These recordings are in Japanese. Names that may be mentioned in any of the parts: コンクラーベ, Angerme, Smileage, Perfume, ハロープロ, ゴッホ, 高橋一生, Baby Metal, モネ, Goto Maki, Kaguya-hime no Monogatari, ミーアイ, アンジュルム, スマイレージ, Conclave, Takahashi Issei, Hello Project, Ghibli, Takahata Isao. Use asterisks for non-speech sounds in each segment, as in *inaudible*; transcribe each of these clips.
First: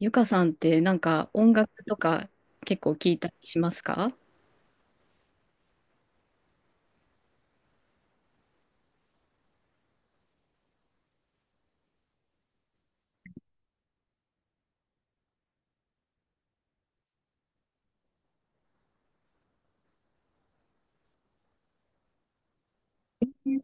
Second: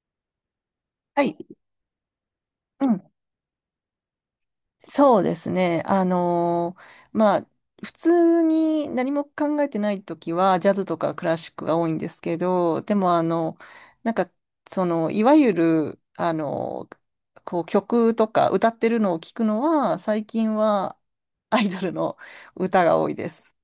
ゆかさんってなんはかい、音楽とか結う構ん、聞いたりしますか？そうですね。まあ、普通に何も考えてないときは、ジャズとかクラシックが多いんですけど、でも、なんか、いわゆる、曲とか歌ってるのを聞くのは、最近はアイドルの歌が多いでえ、す。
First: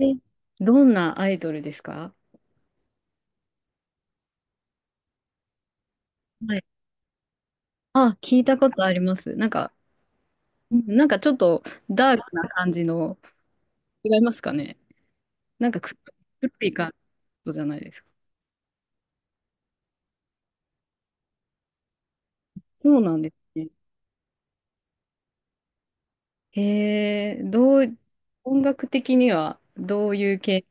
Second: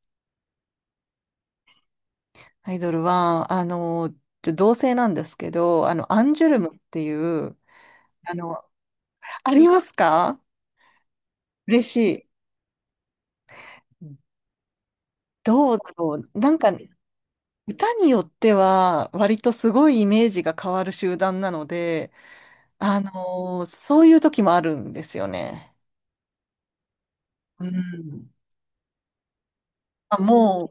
どんなアイドルですか？アイドルは、同性なんですけど、アンジュはルい。ムっていう、あ、あ聞いたの、ことあります。なあんりか、ますか？うん、なんかちょっと嬉しダーい。クな感じの、違いますかね？なんどうかだろう。黒い感じじゃないで歌すか。によっては、割とすごいイメージが変わる集団なので、そあうのなんですね。そういう時もあるんですよね。へえ、うどう、ん。音楽的にはどうあ、いうも系？う、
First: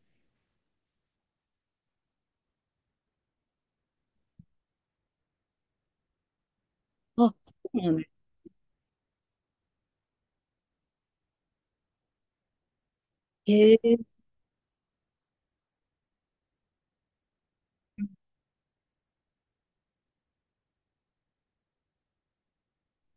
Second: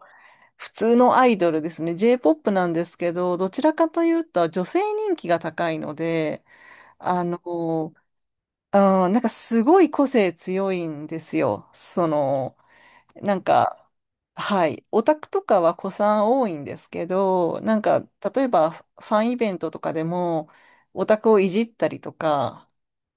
普通のアイドルですね。J-POP なんですけど、どちらかというと、女性人気が高いので、ああ、のそうなんーです。すごい個性強いんですよ。なんへか、え、はい。オタクとかは子さん多いんですけど、例えばファンイベントとかでも、オタクをいじったりとか、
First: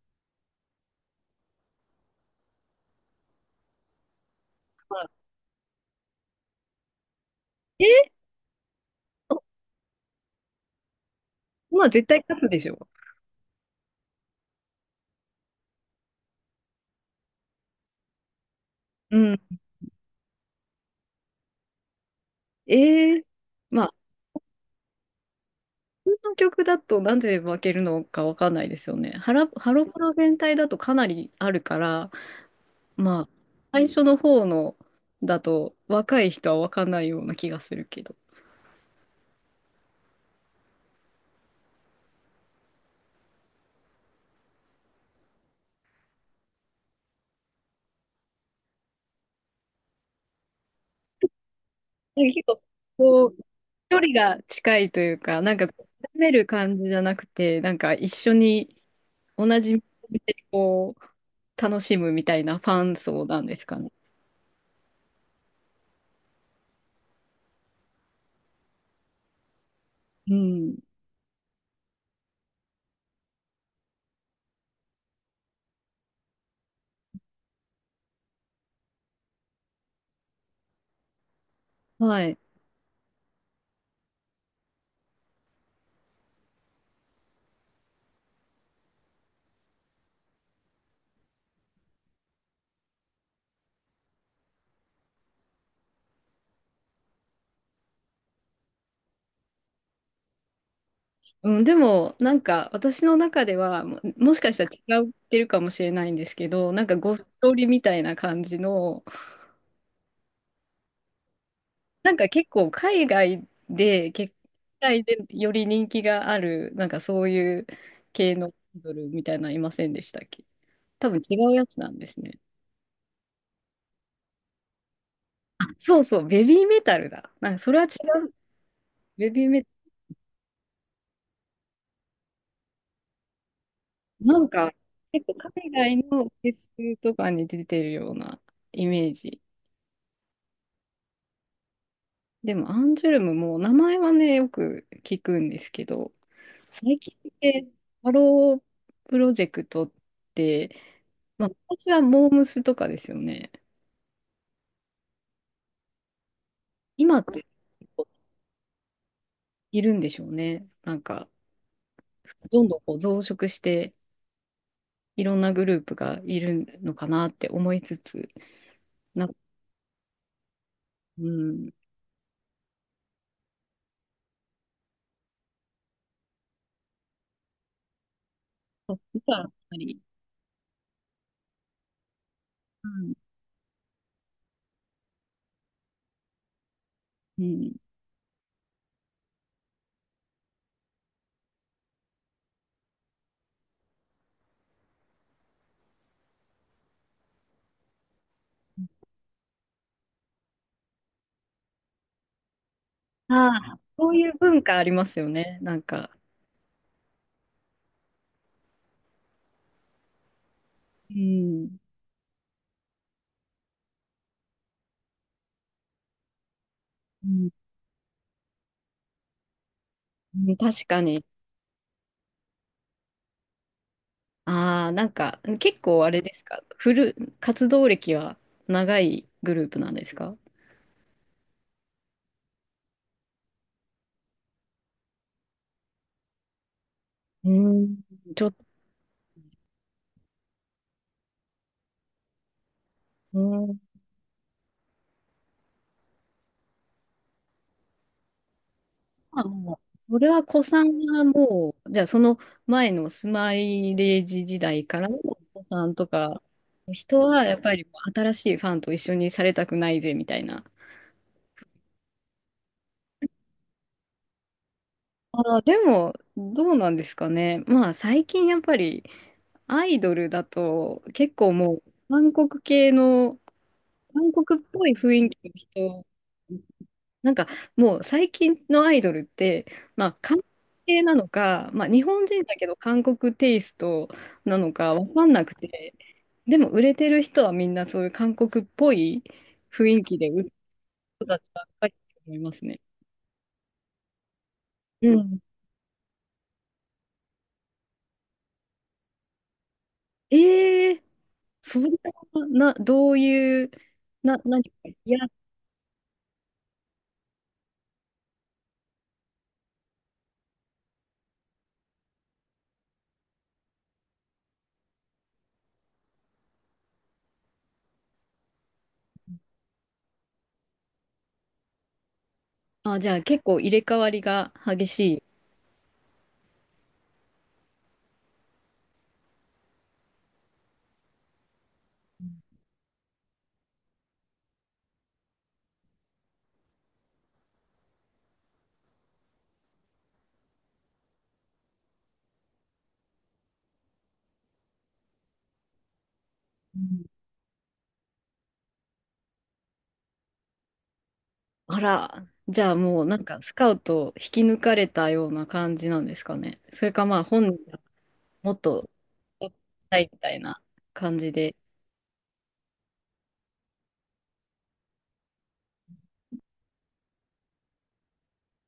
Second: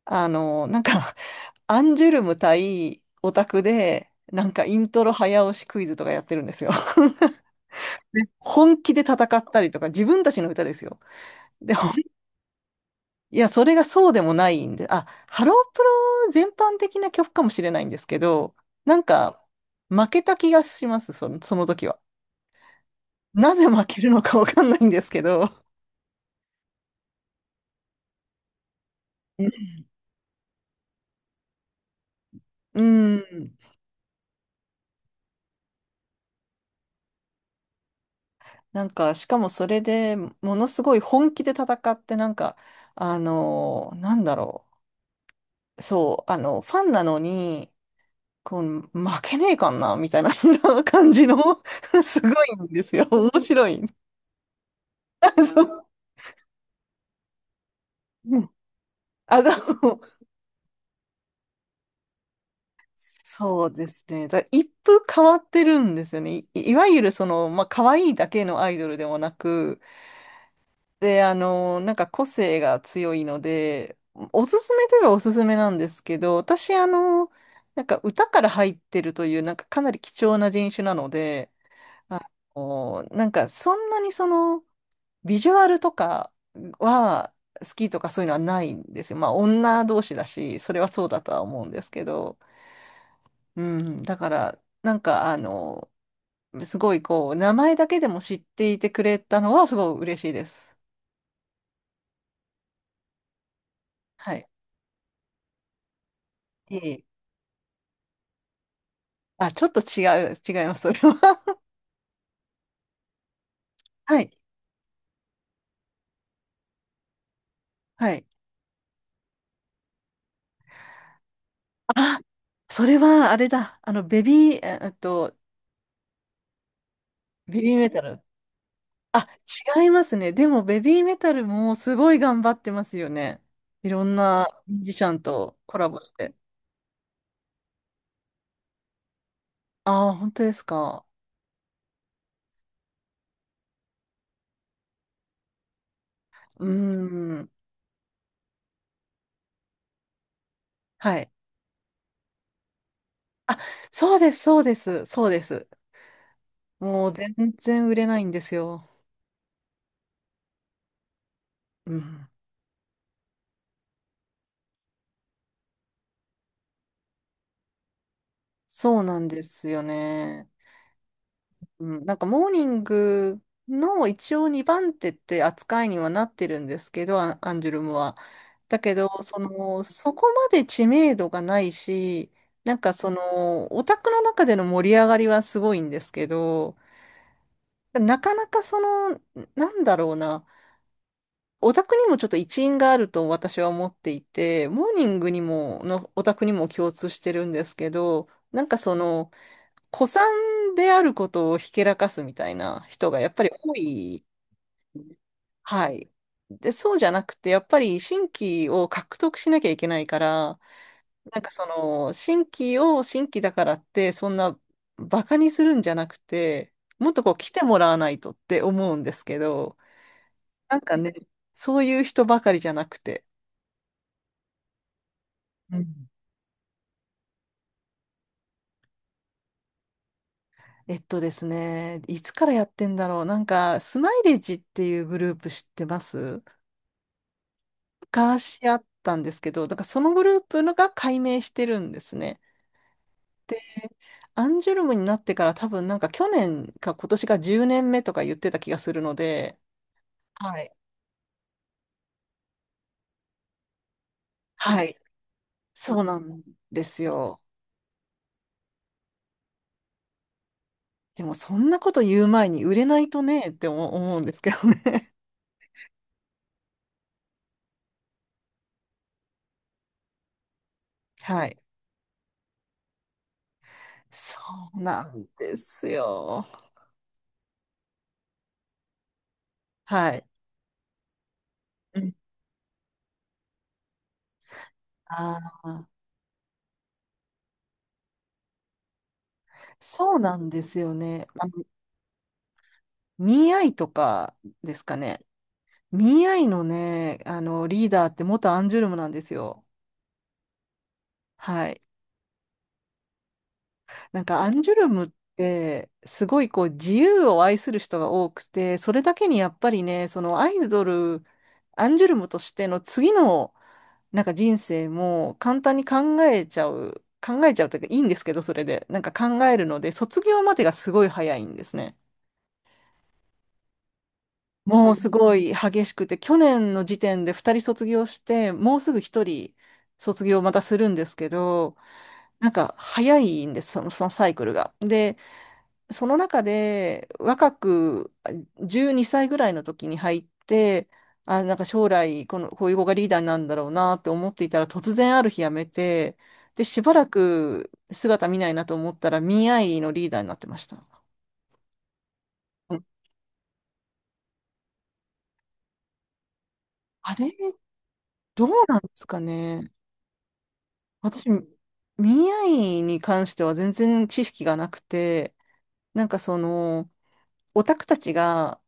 あの、なんか、*laughs* アンジュルム対オタクで、インまトあ、ロ早押しクイズとかやってるんですよ。*laughs* えー、で本気で戦お、ったりとか、自分たちの歌ですよ。でも、まあ絶対勝つでしょいや、それがそうでもないんで、あ、ハロープロ全般的な曲かもしれないんですけど、なんう。うん。か、負けた気がします、その時は。ええ、なぜま負あけるのかわかんないんですけど、普通の曲だとなんで分けるのか分かんないですよね。うん、ハロプロ全体だとかなりあるから、まあ、最初の方のだと若い人は分かんないような気がするけど。しかもそれでものすごい本気で戦って、なんだろう、そう、ファンなのに、こう、負けねえかんな、みたいな *laughs* 感じの *laughs* すなんごか結い構、んですよ。こう、面白い。距離が近いというあ、か、なんそか、う。こうめる感じじゃなくて、なんか一緒うん。にあ同の、じ目でこう、楽しむみたいなファン層なんですそうかでね。すね。だ一風変わってるんですよね。いわゆるまあ、可愛いだけのアイドルでもなく、うん。で、個性が強いので、おすすめといえばおすすめなんですけど、私、歌から入ってるという、かなり貴重な人種なので、あはい。の、なんかそんなにその、ビジュアルとかは好きとかそういうのはないんですよ。まあ、女同士だし、それはそうだとは思うんですけど、うん、だから、すごいこう、名前だけでも知っていてくれたのはすごい嬉しいです。うん、でも、なんか、私の中では、はもしい。かしたら違ってるかもしれないんですけど、えなんか、え、ゴストリみたいな感じの、あ、ちょっと違います、それは。なんか結構、*laughs* はい。海外でより人気がある、なんかそういうはい。系のアイドルみたいなのいませんでしたっけ？多分違うやつなんであ、すね。それはあれだ。あの、ベビー、ええっと、あ、そうそう、ベビーメタルだ。なんか、ベそビーれは違メタル。う。あ、ベビーメタ違いますね。でも、ベビーメタルもすごい頑張ってますよね。いろんル。ななんか、ミュージシャン結構、と海コラ外ボしのフて。ェスとかに出てるようなイメージ。ああ、本当ですか。でも、アンジュルムも名前はね、よく聞くんですけど、うー最近っん。てハロープロジェクトって、はい。まあ、私はモームスとかですよね。あ、そうです、そうです、そうです。もう今って全然売れないんですよ。いるんでしょうね。なんか、うん。どんどんこう増殖して、いろんなグループがいるのかなって思いつつ、そうなんな、ですよね。うん、うん、モーニングの一応2番手って扱いにはなってるんですけど、アンジュルムは。だけそっど、ちはやっぱり、そこまで知名度がないし、うん、オタクの中での盛り上がりはすごいんですけど、うん、なかなかその、なんだろうな、オタクにもちょっと一因があると私は思っていて、モーニングにも、のオタクにも共通してるんですけど、古参であることをひけらかすみたいな人がやっあぱり多あ、そうい。いう文化ありますよね。なんはい。か、で、そうじゃなくて、やっぱり新規を獲得しなきゃいけないから、うん、新規を新規だからって、そんなバカにするんじゃなくて、もっとうこう来ん、てもらわないとって思うんですけど、うん、なん確かかね、に。そういう人ばかりじゃなくて。ああ、なんかう結構ん。あれですか、活動歴は長いグループなんですか？えっとですね、いつからやってんだろう。スマイレージっていうグループ知ってます？うん、ち昔ょっと、しあったんですけど、だからそのグループが解明してるんですね。うん、アンジュルムになってから多分去年か今年が10年目とか言ってた気がするのまあで、もうそれはは子い。さんがもう、じゃあその前のスマイレージ時は代い。からの子さんそうとなか、んです人よ。はやっぱりもう新しいファンと一緒にされたくないぜみたいな。でもそんなこと言う前に売れないとねって思うんですけどね。ああ、でも、どうなんですかね。まあ最近やっぱりアイドルだと *laughs* 結は構い。もう韓国系の韓そ国っうぽいな雰ん囲気のです人、よ。なんかもう最近のアイドルって、まはあ、い。韓国系なのか、まあ、う日ん、本人だけど韓国テイストなのか分かんあなくあ、て、でも売れてる人はみんなそういう韓国っぽい雰囲そ気うでな売んるですよ人ね。たちばっかりだと思いますね。ミーアイとかですかうね。ん。ミーアイのね、リーダーって元アンジュルムなんですよ。えー、はそい。んなどういう、アン何か、ジュルムっいや、て、すごいこう自由を愛する人が多くて、それだけにやっぱりね、そのアイドル、アンジュルムとしての次の人生も簡単に考えちゃう、考えちゃうというかいいんですけど、それで。考えるので、卒業までがすごい早いんですね。あ、じゃあ結構入れ替わりが激もうしすい。ごい激しくて、去年の時点で2人卒業して、もうすぐ1人卒業またするんですけど、早いんです、そのサイクルが。その中で若くあ12歳ぐらいの時に入って、あ、将来こういう子がリーダーになるんだろうなって思っていたら突然ある日辞めて、で、しばらく姿見ないなと思ったら、ミーアイのリーダーになってました。あら、じゃうあん。もうなんかスカウト引き抜かれたような感じなんですかね。それかあまあれ、本人がどうもっなんでとすかしね。たいみたいな感私、じミで。ーアイに関しては全然知識がなくて、なんかその、オタクたちが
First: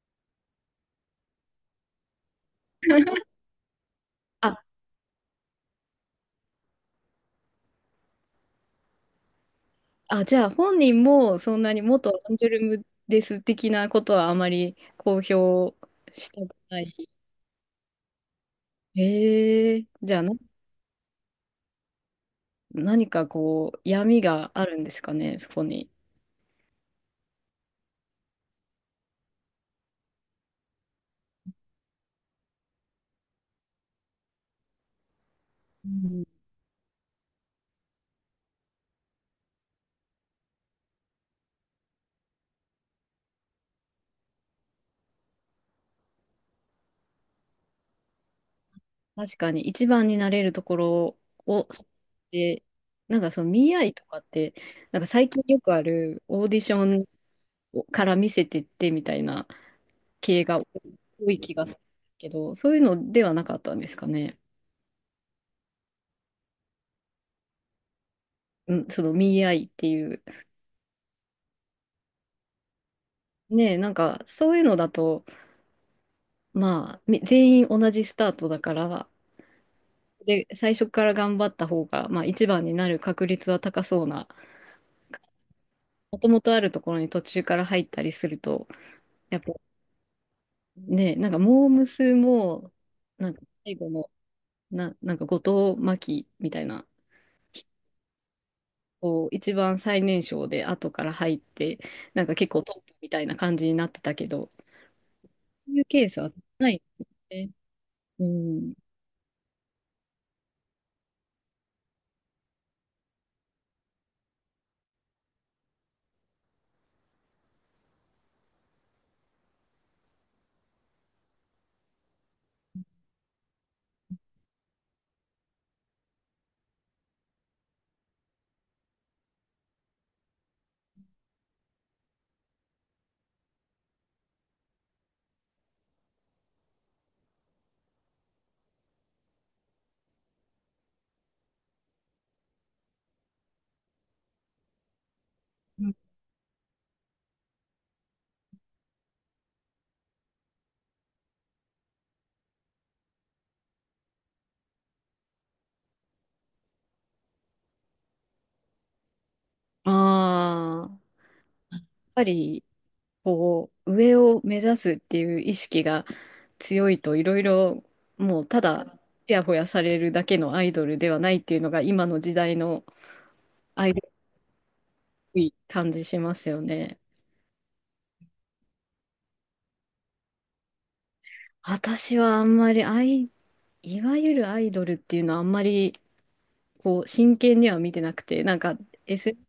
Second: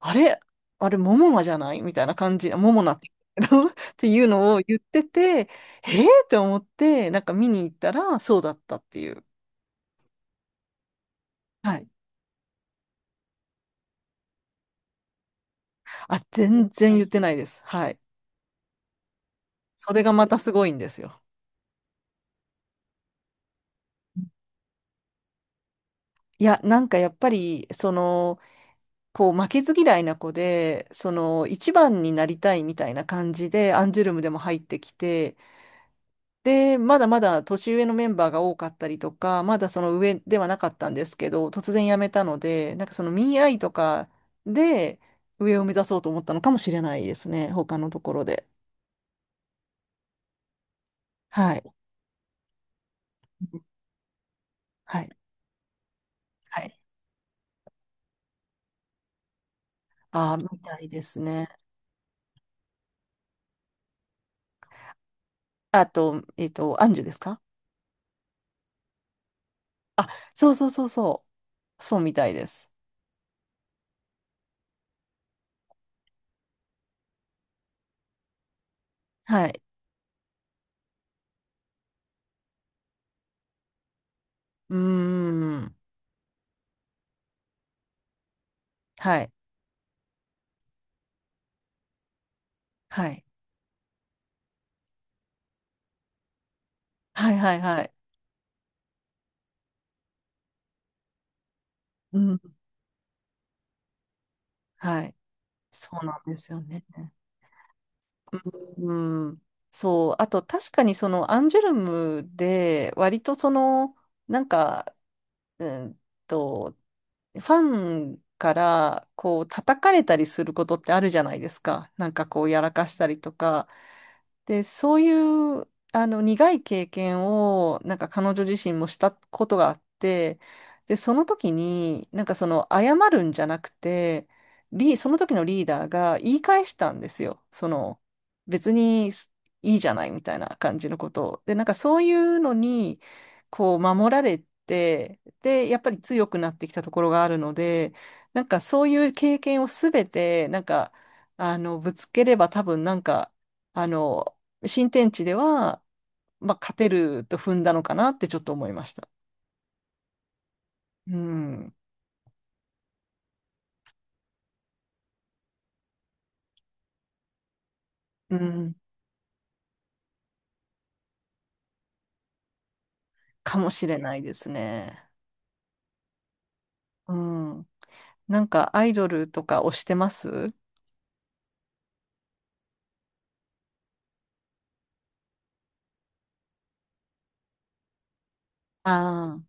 あれあれ、モモナじゃないみたいな感じ、モモナって、*laughs* っていうのあ、を言ってて、えー、って思って、見に行ったら、そうだったっていう。あ、じゃあ本人もそんなはにい。元アンジュルムです的なことはあまり公表あ、したく全な然言っい。てないです。はい。へえ、それがじゃあまたすごいんですよ。何かこう闇があるんですかね、そこに。いや、やっぱり、こう、負けず嫌いな子で、一番になりたいみたいな感じで、アンジュルムでも入ってきて、うん、で、まだまだ年上のメンバーが多かったりとか、まだその上ではなかったんですけど、突然辞めたので、その見合いとかで上を目指そうと思ったのかもしれないですね、他のところで。確かに一番になれるところはを、い。で、なんかその見合いとかって、なはんかい。最近よくあるオーデはィシい。ョンから見せてってみたいなああ、系みがたいです多いね。気がするけど、そういうのではなかったんですかね。あと、アンジュですか？うん、その見合いっていあ、う。そうそうそうそう。そうみたいです。ねえ、なんかそういうのだと、まあ、全員同じスタートだから、はい。で、最初から頑張った方が、まあ一番になる確率は高そうな、うーん。もともとあるところに途中から入ったりすると、はい。やっぱね、なんかモー娘も、はい。なんか最後の、なんか後藤真希みたいな、はいはいはい。こう一番最年少で後から入って、うなんか結ん。構トップみたいな感じになってたけど、はい。そういうそケうーなスんはですよないね。ですね。うん。うん、そう。あと、確かにそのアンジュルムで、割となんか、うんと、ファンからこう叩かれたりすることってあるじゃないですか。こうやらかしたりとか。で、そういう、苦い経験を、彼女自身もしたことがあって、で、その時に、謝るんじゃなくて、その時のリーダーが言い返したんですよ。別にいいじゃないみたいな感じのことを。で、そういうのに、こう、守られて、で、やっぱり強くなってきたところがあるので、そういう経験をすべて、ぶつければ多分あの、新天地では、まあ、勝てると踏んだのかなってちょっと思いました。ああ、うやん。っぱり、こう、上を目指すっていう意識が強いといろいろ、うもうたん。だ、ちやほやされるだけのアイドルではないっていうのが今の時代のかもしアイれドルっないですね。ぽい感じしますよね。うん。アイドルとか推してます？私はあんまりアイ、いわゆるアイドルっていうのはあんまりこう真剣には見てなくて、なんかあエスエあヌー、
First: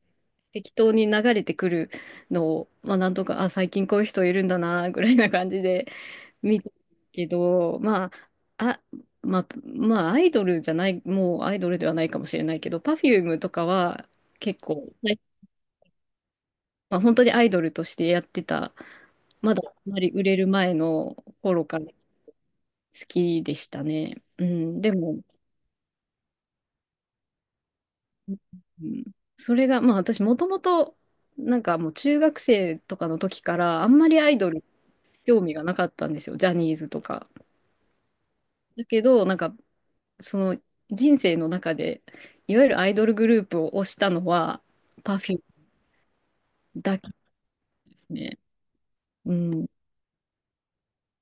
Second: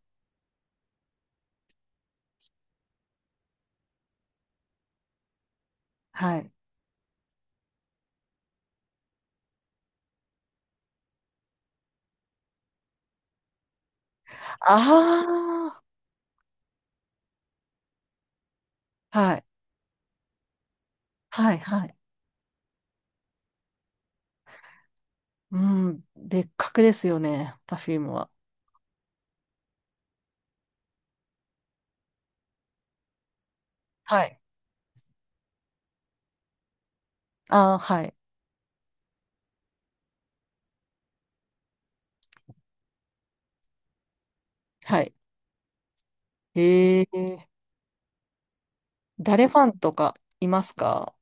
適当に流れてくるのを、まあなんとか、あ、最近こういう人いるんだな、ぐらいな感じではい。見てるけど、あ、あ、まあアイドルじゃない、もうアイドルではないかもしれないけど、Perfume とかは結構、はい、あまあ、本当にアイドルとしてやってた、あ、はい。まだあんまり売れる前のはい、頃かはらい。好きでしたね。うん、でも、うん。別格ですよね、パフュームは。うん、それが、まあ私もともと、なんかもう中学生とかの時から、あんまりはアイい。ドル興味がなかったんですよ、ジャニーズとか。ああ、はい。だけど、なんか、その人生の中で、いわゆるアイドルグループを推したのは、はい。パフュームだへけでえ。すね。う誰ファん。ンとかいますか？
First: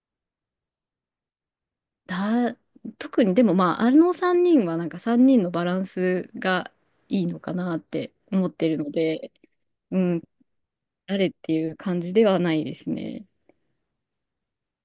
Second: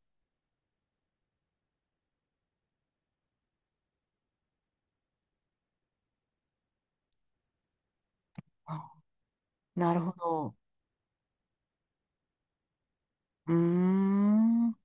だ、特にでもまあ、あの3人はなんか3人のバランスがいいのかなって思ってるあ、ので、なうるほん、ど。誰っていう感じではないですね。うーん。